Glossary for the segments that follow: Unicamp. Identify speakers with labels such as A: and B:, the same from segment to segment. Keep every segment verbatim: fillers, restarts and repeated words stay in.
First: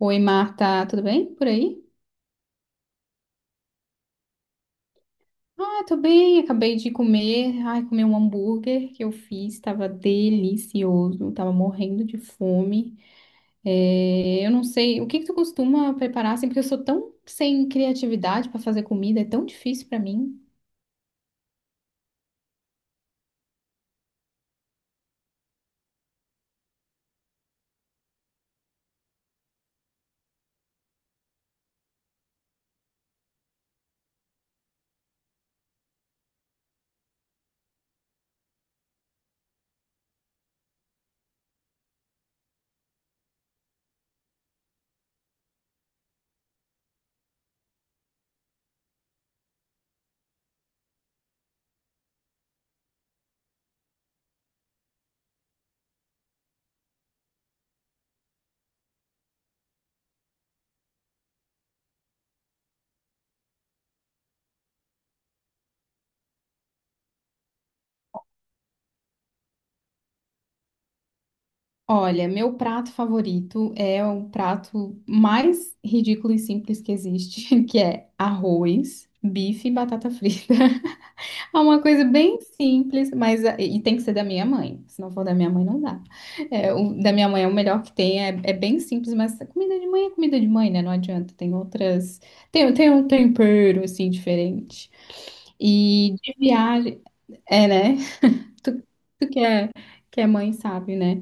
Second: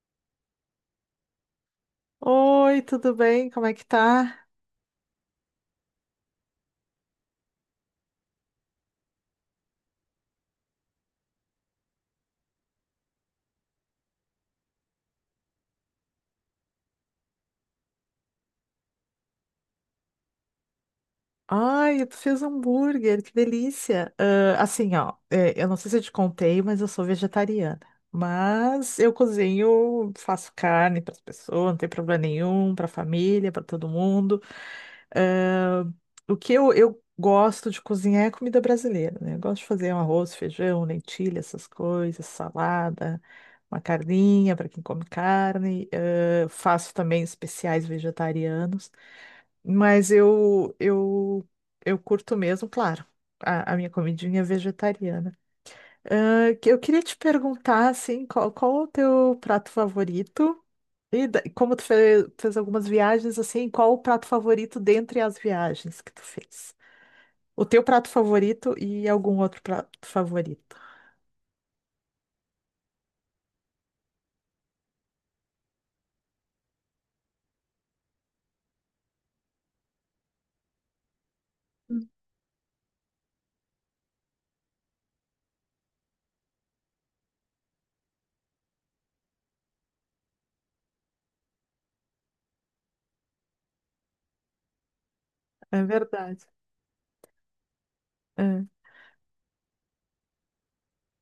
A: Oi, Marta, tudo bem por aí?
B: Oi, tudo bem? Como é que tá?
A: Ah, tô bem, acabei de comer. Ai, comi um hambúrguer que eu fiz, tava delicioso, tava morrendo de fome. É, eu não sei, o que que tu costuma preparar assim, porque eu sou tão sem criatividade pra fazer comida, é tão difícil pra mim.
B: Ai, tu fez hambúrguer, que delícia! Ah, assim, ó, é, eu não sei se eu te contei, mas eu sou vegetariana. Mas eu cozinho, faço carne para as pessoas, não tem problema nenhum, para a família, para todo mundo. O que eu, eu gosto de cozinhar é comida brasileira, né? Eu gosto de fazer um arroz, feijão, lentilha, essas coisas, salada, uma carninha para quem come carne. Eh, faço também especiais vegetarianos, mas eu eu eu curto mesmo, claro, a, a minha comidinha vegetariana. Ah, que eu queria te perguntar, assim, qual, qual o teu prato favorito? E da- e como tu fez, fez algumas viagens, assim, qual o prato favorito dentre as viagens que tu fez? O teu prato favorito e algum outro prato favorito?
A: Olha, meu prato favorito é o prato mais ridículo e simples que existe, que é arroz, bife e batata frita. É uma coisa
B: Hum.
A: bem simples, mas é, e tem que ser da minha mãe. Se não for da minha mãe, não dá. É, o da minha mãe é o melhor que tem, é, é bem simples, mas a comida de mãe é comida de mãe, né? Não adianta. Tem outras. Tem, tem um tempero, assim, diferente.
B: É
A: E de
B: verdade.
A: viagem. É, né?
B: É.
A: Tu, tu que é, que é mãe, sabe, né?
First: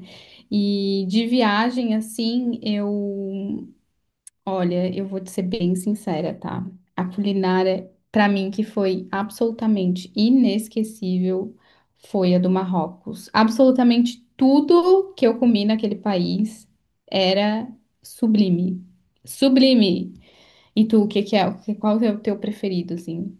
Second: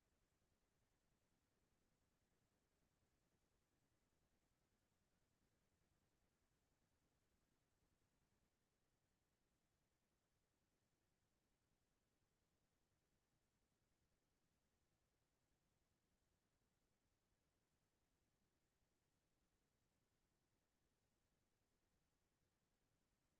A: E de viagem, assim, eu. Olha, eu vou te ser bem sincera, tá? A culinária, pra mim, que foi absolutamente inesquecível, foi a do Marrocos. Absolutamente tudo que eu comi naquele país era sublime. Sublime! E tu, o que que é? o que- Qual é o teu preferido, assim?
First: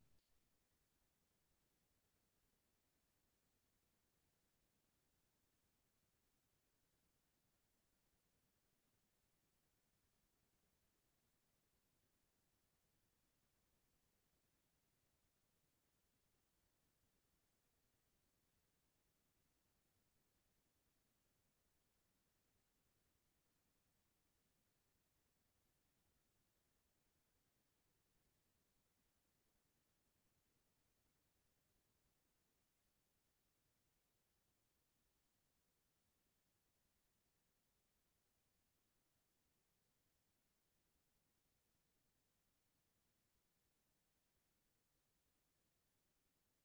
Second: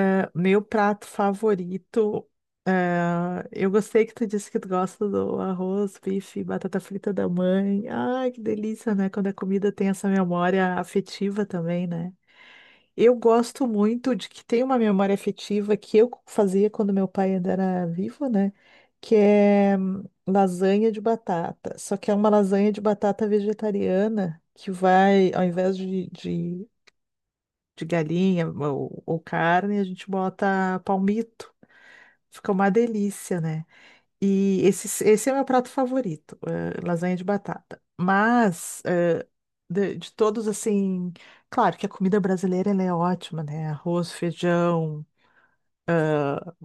B: É, meu prato favorito. É, eu gostei que tu disse que tu gosta do arroz, bife, batata frita da mãe. Ai, que delícia, né? Quando a comida tem essa memória afetiva também, né? Eu gosto muito de que tem uma memória afetiva que eu fazia quando meu pai ainda era vivo, né? Que é hum, lasanha de batata. Só que é uma lasanha de batata vegetariana que vai, ao invés de, de, de galinha ou, ou carne, a gente bota palmito. Fica uma delícia, né? E esse, esse é o meu prato favorito, eh, lasanha de batata. Mas, eh, de, de todos, assim, claro que a comida brasileira ela é ótima, né? Arroz, feijão,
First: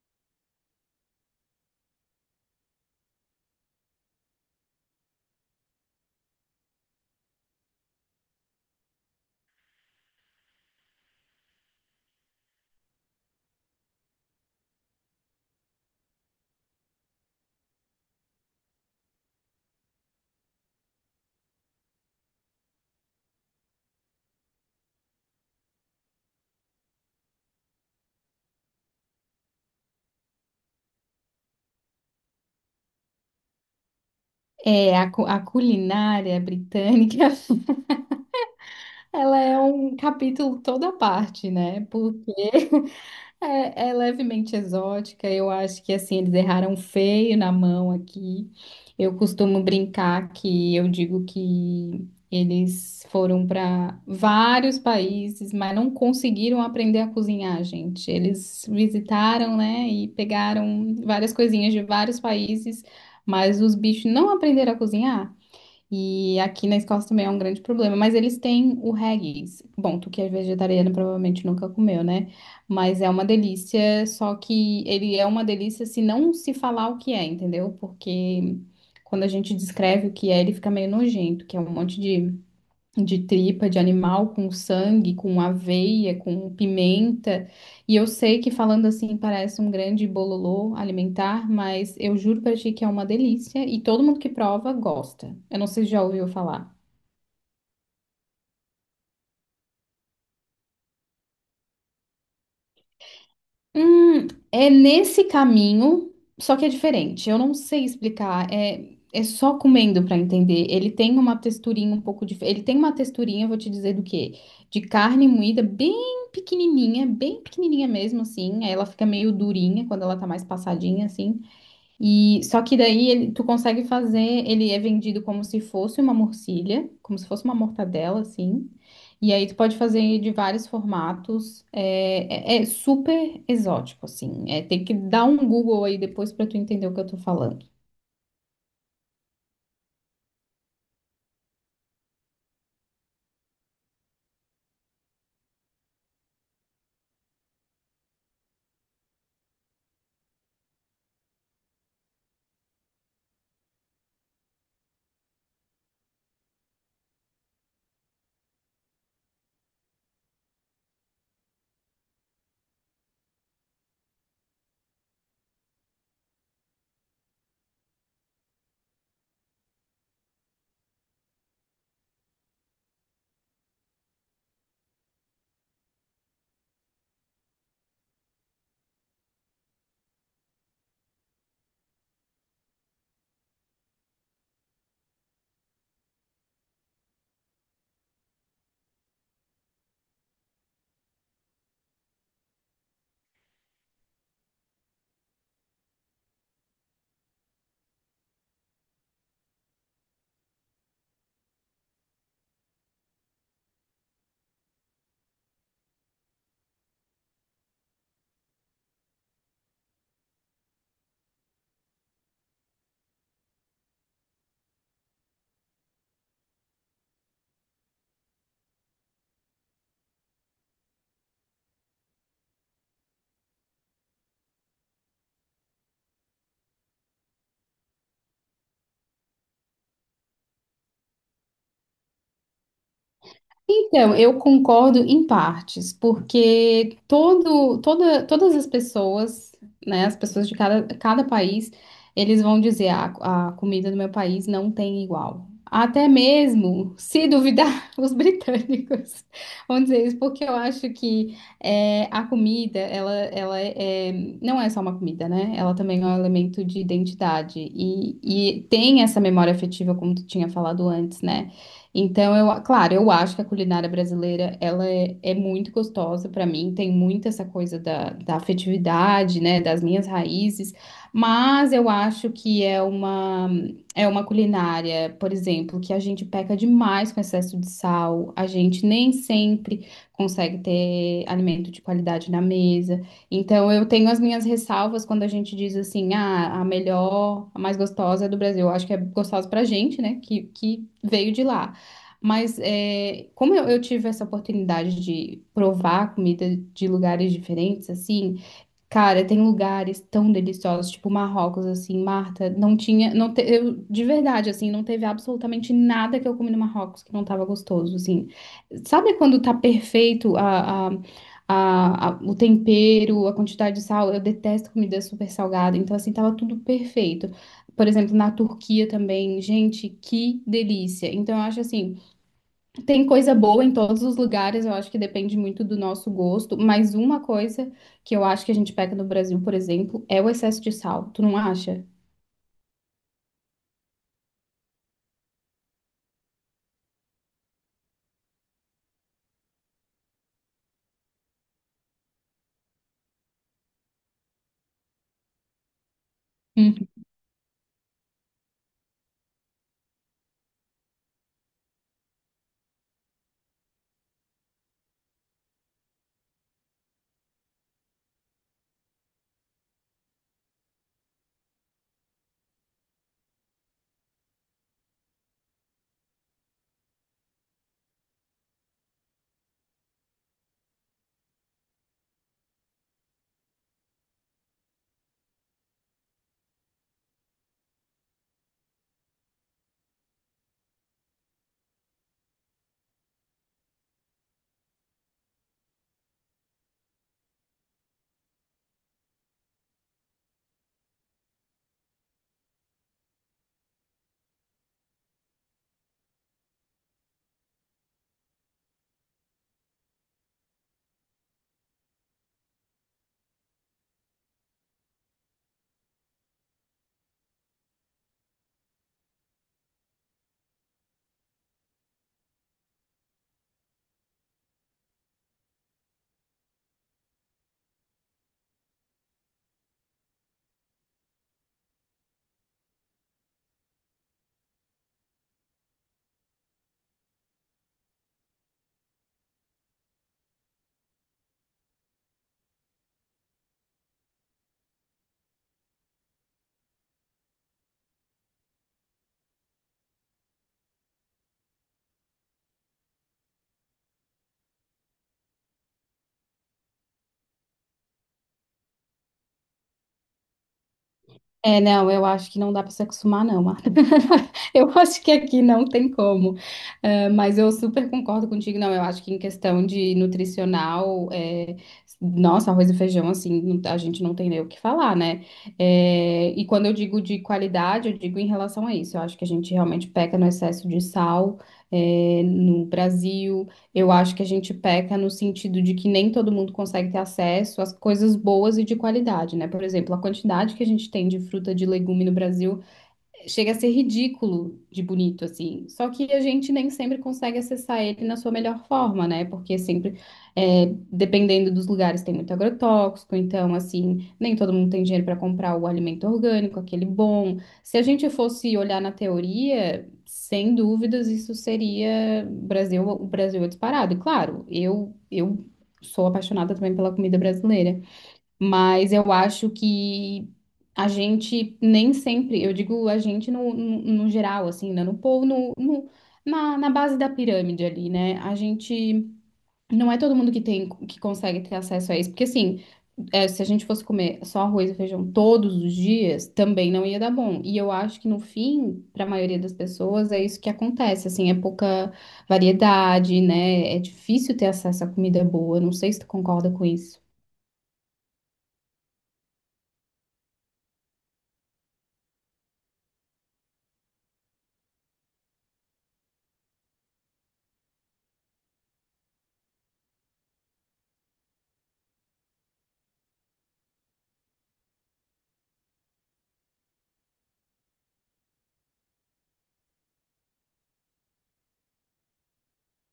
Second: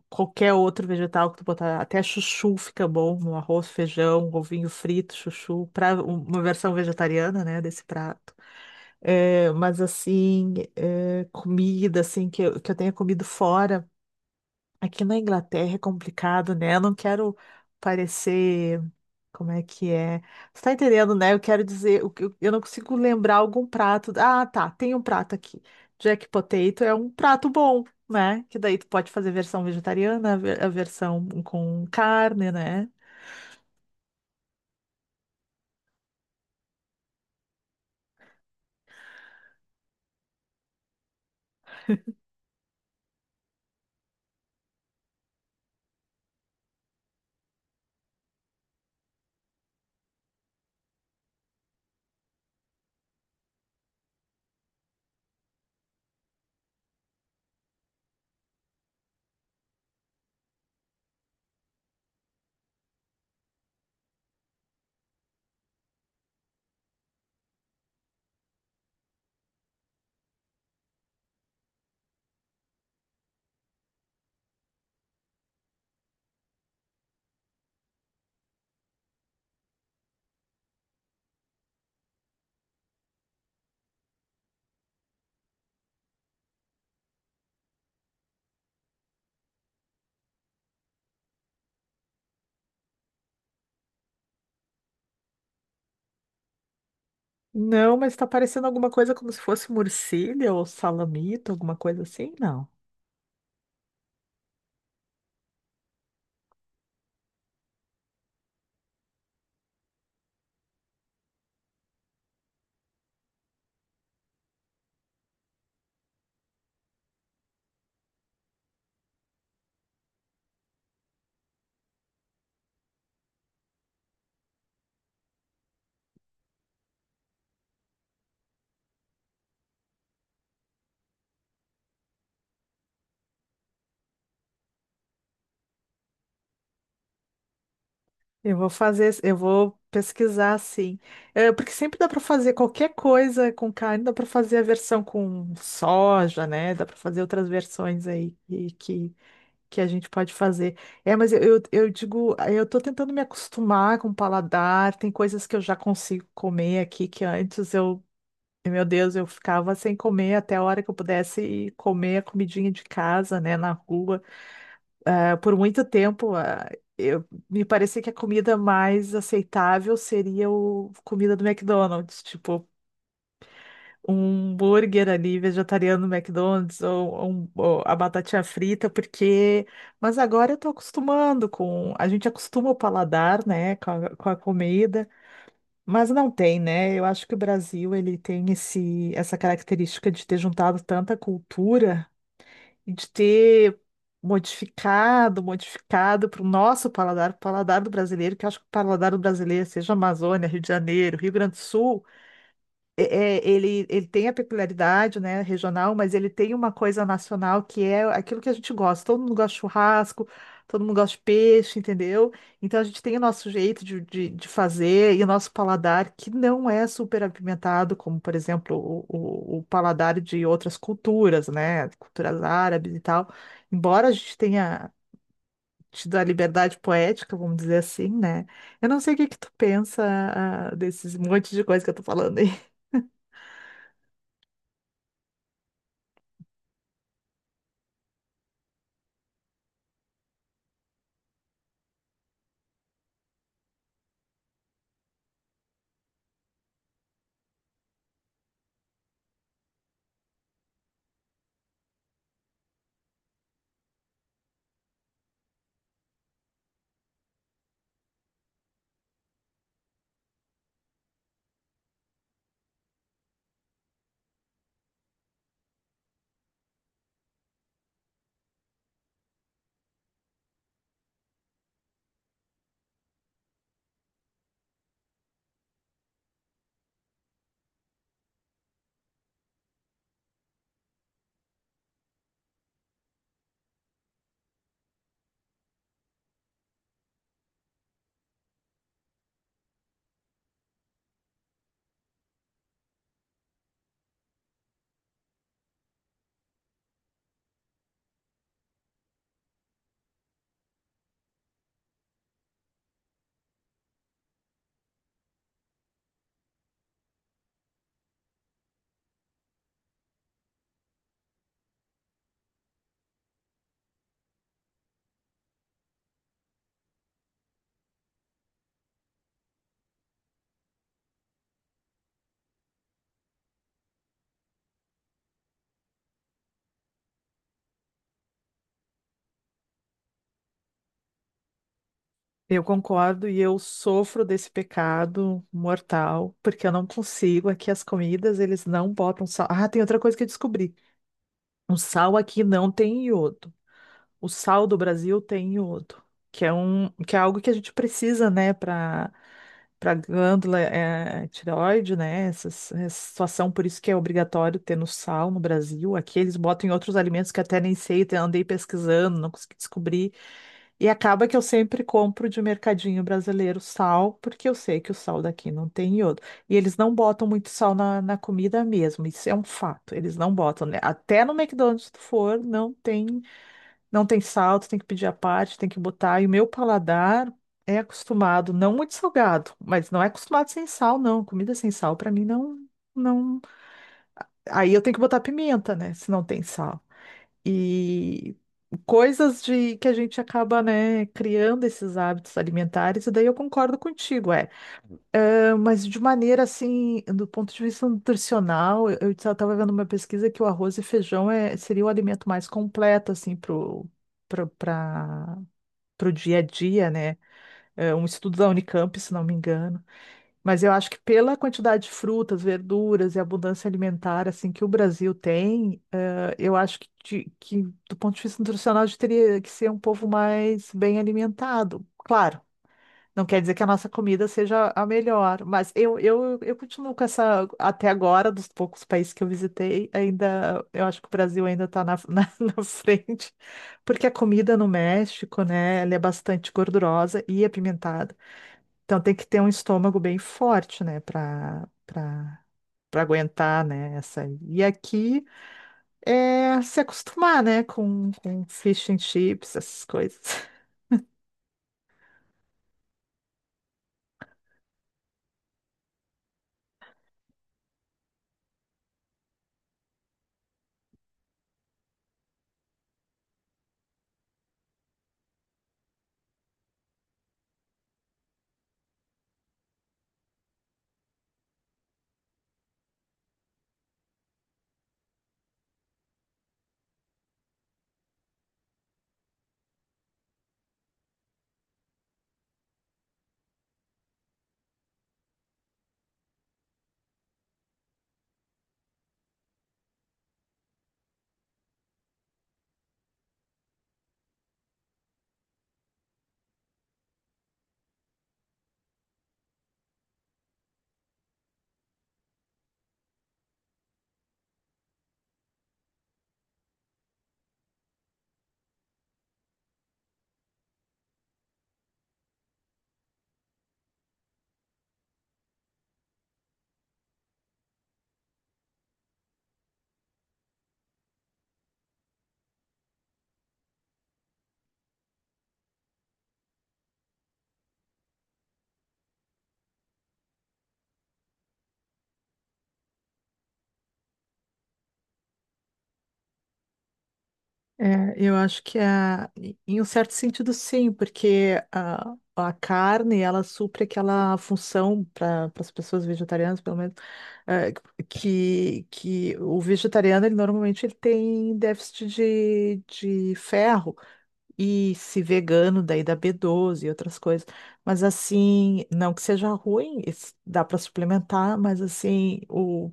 B: qualquer outro vegetal que tu botar, até chuchu fica bom no arroz, feijão, um ovinho frito, chuchu, para uma versão vegetariana, né, desse prato. Eh, mas, assim, eh, comida, assim, que eu, que eu tenha comido fora, aqui na Inglaterra é complicado, né? Eu não quero parecer. Como é que é? Você tá entendendo, né? Eu quero dizer, o que eu eu não consigo lembrar algum prato. Ah, tá, tem um prato aqui. Jack Potato é um prato bom, né? Que daí tu pode fazer versão vegetariana, a ver- a versão com carne, né?
A: É, a, cu- a culinária britânica ela é um capítulo toda à parte, né? Porque é, é levemente exótica. Eu acho que assim eles erraram feio na mão aqui. Eu costumo brincar que eu digo que eles foram para vários países, mas não conseguiram aprender a cozinhar, gente. Eles visitaram, né, e pegaram várias coisinhas de vários países, mas os bichos não aprenderam a cozinhar. E aqui na Escócia também é um grande problema, mas eles têm o haggis. Bom, tu que é vegetariano provavelmente nunca comeu, né? Mas é uma delícia, só que ele é uma delícia se não se falar o que é, entendeu? Porque quando a gente descreve o que é, ele fica meio nojento, que é um monte de de tripa de animal com sangue, com aveia, com pimenta. E eu sei que falando assim parece um grande bololô alimentar, mas eu juro pra ti que é uma delícia e todo mundo que prova gosta. Eu não sei se já ouviu falar.
B: Não, mas tá parecendo alguma coisa como se fosse morcilha ou salamito, alguma coisa assim? Não.
A: Hum, é nesse caminho, só que é diferente. Eu não sei explicar. É, é só comendo pra entender. Ele tem uma texturinha um pouco diferente. Ele tem uma texturinha, eu vou te dizer do quê? De carne moída, bem pequenininha, bem pequenininha mesmo, assim. Aí ela fica meio durinha quando ela tá mais passadinha, assim. E só que daí ele- tu consegue fazer, ele é vendido como se fosse uma morcilha, como se fosse uma mortadela, assim. E aí tu pode fazer de vários formatos. É, é- é super exótico, assim. É, tem que dar um Google aí depois pra tu entender o que eu tô falando.
B: Eu vou fazer, eu vou pesquisar assim. É, porque sempre dá para fazer qualquer coisa com carne, dá para fazer a versão com soja, né? Dá para fazer outras versões aí que, que que a gente pode fazer. É, mas eu, eu, eu digo, eh, eu tô tentando me acostumar com o paladar, tem coisas que eu já consigo comer aqui que antes eu, meu Deus, eu ficava sem comer até a hora que eu pudesse comer a comidinha de casa, né, na rua. Ah, por muito tempo, ah, eu, me parecia que a comida mais aceitável seria o comida do McDonald's, tipo, um burger ali vegetariano no McDonald's ou, ou um- ou a batatinha frita, porque. Mas agora eu tô acostumando com. A gente acostuma o paladar, né, com a, com a comida, mas não tem, né? Eu acho que o Brasil ele tem esse, essa característica de ter juntado tanta cultura e de ter. Modificado, modificado para o nosso paladar, o paladar do brasileiro, que eu acho que o paladar do brasileiro, seja Amazônia, Rio de Janeiro, Rio Grande do Sul, é- é- ele, ele tem a peculiaridade, né, regional, mas ele tem uma coisa nacional que é aquilo que a gente gosta. Todo mundo gosta de churrasco, todo mundo gosta de peixe, entendeu? Então a gente tem o nosso jeito de, de, de fazer e o nosso paladar que não é super apimentado, como, por exemplo, o, o, o paladar de outras culturas, né, culturas árabes e tal. Embora a gente tenha tido a liberdade poética, vamos dizer assim, né? Eu não sei o que que tu pensa, ah, desses monte de coisa que eu tô falando aí.
A: Então, eu concordo em partes, porque todo, toda, todas as pessoas, né, as pessoas de cada, cada país, eles vão dizer a, a comida do meu país não tem igual. Até mesmo, se duvidar, os britânicos vão dizer isso, porque eu acho que é, a comida, ela, ela é, é, não é só uma comida, né? Ela também é um elemento de identidade e, e tem essa memória afetiva, como tu tinha falado antes, né? Então, eu, claro, eu acho que a culinária brasileira, ela é, é muito gostosa para mim, tem muito essa coisa da, da afetividade, né, das minhas raízes, mas eu acho que é uma, é uma culinária, por exemplo, que a gente peca demais com excesso de sal, a gente nem sempre consegue ter alimento de qualidade na mesa, então eu tenho as minhas ressalvas quando a gente diz assim, ah, a melhor, a mais gostosa é do Brasil, eu acho que é gostosa pra gente, né, que, que veio de lá. Mas é, como eu, eu tive essa oportunidade de provar comida de lugares diferentes, assim, cara, tem lugares tão deliciosos, tipo Marrocos, assim, Marta, não tinha, não te- eu, de verdade, assim, não teve absolutamente nada que eu comi no Marrocos que não tava gostoso, assim. Sabe quando tá perfeito a, a- a- a- o tempero, a quantidade de sal? Eu detesto comida super salgada, então, assim, tava tudo perfeito. Por exemplo, na Turquia também, gente, que delícia. Então, eu acho assim. Tem coisa boa em todos os lugares, eu acho que depende muito do nosso gosto, mas uma coisa que eu acho que a gente peca no Brasil, por exemplo, é o excesso de sal, tu não acha?
B: Eu concordo e eu sofro desse pecado mortal, porque eu não consigo. Aqui as comidas, eles não botam sal. Ah, tem outra coisa que eu descobri. O sal aqui não tem iodo, o sal do Brasil tem iodo, que é um, que é algo que a gente precisa, né, para para glândula é, tireoide, né? Essa, essa situação, por isso que é obrigatório ter no sal no Brasil. Aqui eles botam em outros alimentos que até nem sei, até andei pesquisando, não consegui descobrir. E acaba que eu sempre compro de mercadinho brasileiro sal, porque eu sei que o sal daqui não tem iodo. E eles não botam muito sal na, na comida mesmo, isso é um fato. Eles não botam, né? Até no McDonald's, se tu for, não tem. Não tem salto, tem que pedir à parte, tem que botar. E o meu paladar é acostumado, não muito salgado, mas não é acostumado sem sal, não. Comida sem sal, pra mim, não, não. Aí eu tenho que botar pimenta, né? Se não tem sal. E coisas de que a gente acaba, né, criando esses hábitos alimentares, e daí eu concordo contigo, é. Ah, mas de maneira assim, do ponto de vista nutricional, eu estava vendo uma pesquisa que o arroz e feijão é, seria o alimento mais completo, assim, pro. Para para o dia a dia, né? É um estudo da Unicamp, se não me engano. Mas eu acho que pela quantidade de frutas, verduras e abundância alimentar assim que o Brasil tem, eh, eu acho que, de- que do ponto de vista nutricional a gente teria que ser um povo mais bem alimentado. Claro, não quer dizer que a nossa comida seja a melhor, mas eu, eu, eu continuo com essa, até agora, dos poucos países que eu visitei, ainda, eu acho que o Brasil ainda está na, na, na frente, porque a comida no México, né, ela é bastante gordurosa e apimentada, então tem que ter um estômago bem forte, né, para para para aguentar, né, essa. E aqui é se acostumar, né, com, com fish and chips, essas coisas.
A: É, não, eu acho que não dá para se acostumar, não. Marta. Eu acho que aqui não tem como. É, mas eu super concordo contigo, não. Eu acho que em questão de nutricional, é, nossa, arroz e feijão, assim, não- a gente não tem nem o que falar, né? É, e quando eu digo de qualidade, eu digo em relação a isso. Eu acho que a gente realmente peca no excesso de sal, é, no Brasil. Eu acho que a gente peca no sentido de que nem todo mundo consegue ter acesso às coisas boas e de qualidade, né? Por exemplo, a quantidade que a gente tem de fruta, de legume no Brasil chega a ser ridículo de bonito, assim. Só que a gente nem sempre consegue acessar ele na sua melhor forma, né? Porque sempre, é, dependendo dos lugares, tem muito agrotóxico, então, assim, nem todo mundo tem dinheiro para comprar o alimento orgânico, aquele bom. Se a gente fosse olhar na teoria, sem dúvidas, isso seria Brasil, o Brasil é disparado. E claro, eu, eu sou apaixonada também pela comida brasileira. Mas eu acho que a gente nem sempre, eu digo a gente no, no, no geral, assim, né? No povo, no, no- Na, na base da pirâmide ali, né? A gente, não é todo mundo que tem, que consegue ter acesso a isso, porque assim, é, se a gente fosse comer só arroz e feijão todos os dias, também não ia dar bom. E eu acho que no fim, para a maioria das pessoas, é isso que acontece, assim, é pouca variedade, né? É difícil ter acesso a comida boa, não sei se tu concorda com isso.
B: É, eu acho que a, em um certo sentido sim, porque a, a carne ela supre aquela função para as pessoas vegetarianas, pelo menos, eh, que, que o vegetariano ele normalmente ele tem déficit de, de ferro e se vegano daí dá B doze e outras coisas. Mas assim, não que seja ruim, isso dá para suplementar, mas assim o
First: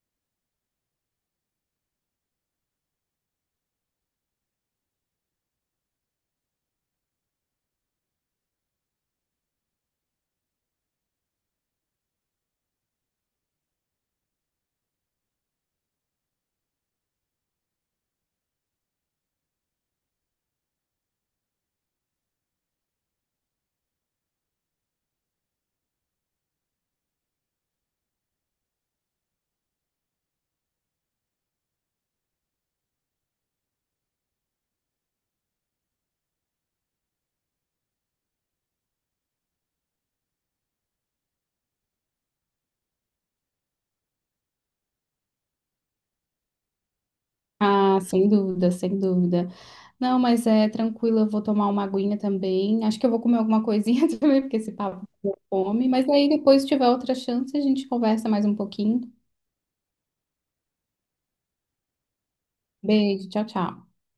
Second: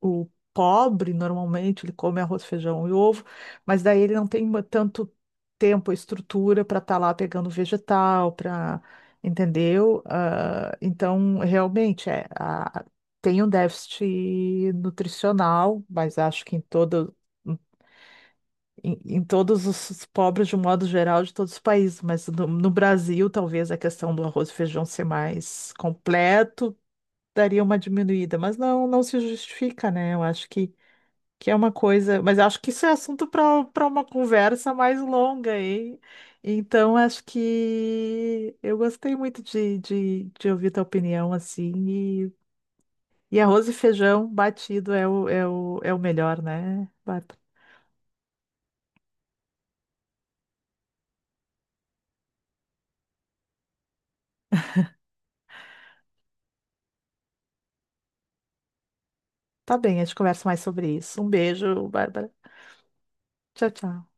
B: o pobre, normalmente, ele come arroz, feijão e ovo, mas daí ele não tem ma- tanto tempo, estrutura para estar lá pegando vegetal, para, entendeu? Ah, então, realmente, é, a- tem um déficit nutricional, mas acho que em todo, em, em todos os os pobres, de um modo geral, de todos os países, mas no, no Brasil, talvez a questão do arroz e feijão ser mais completo daria uma diminuída, mas não, não se justifica, né? Eu acho que que é uma coisa, mas acho que isso é assunto para para uma conversa mais longa, hein? Então, acho que eu gostei muito de, de, de ouvir tua opinião, assim, e, e arroz e feijão batido é o, é o, é o melhor, né, Bárbara?
A: Ah, sem dúvida, sem dúvida. Não, mas é tranquilo, eu vou tomar uma aguinha também. Acho que eu vou comer alguma coisinha também, porque esse papo me deu fome. Mas aí depois, se tiver outra chance, a gente conversa mais um pouquinho.
B: Tá bem, a gente conversa mais sobre isso. Um beijo, Bárbara.
A: Beijo, tchau,
B: Tchau,
A: tchau.
B: tchau.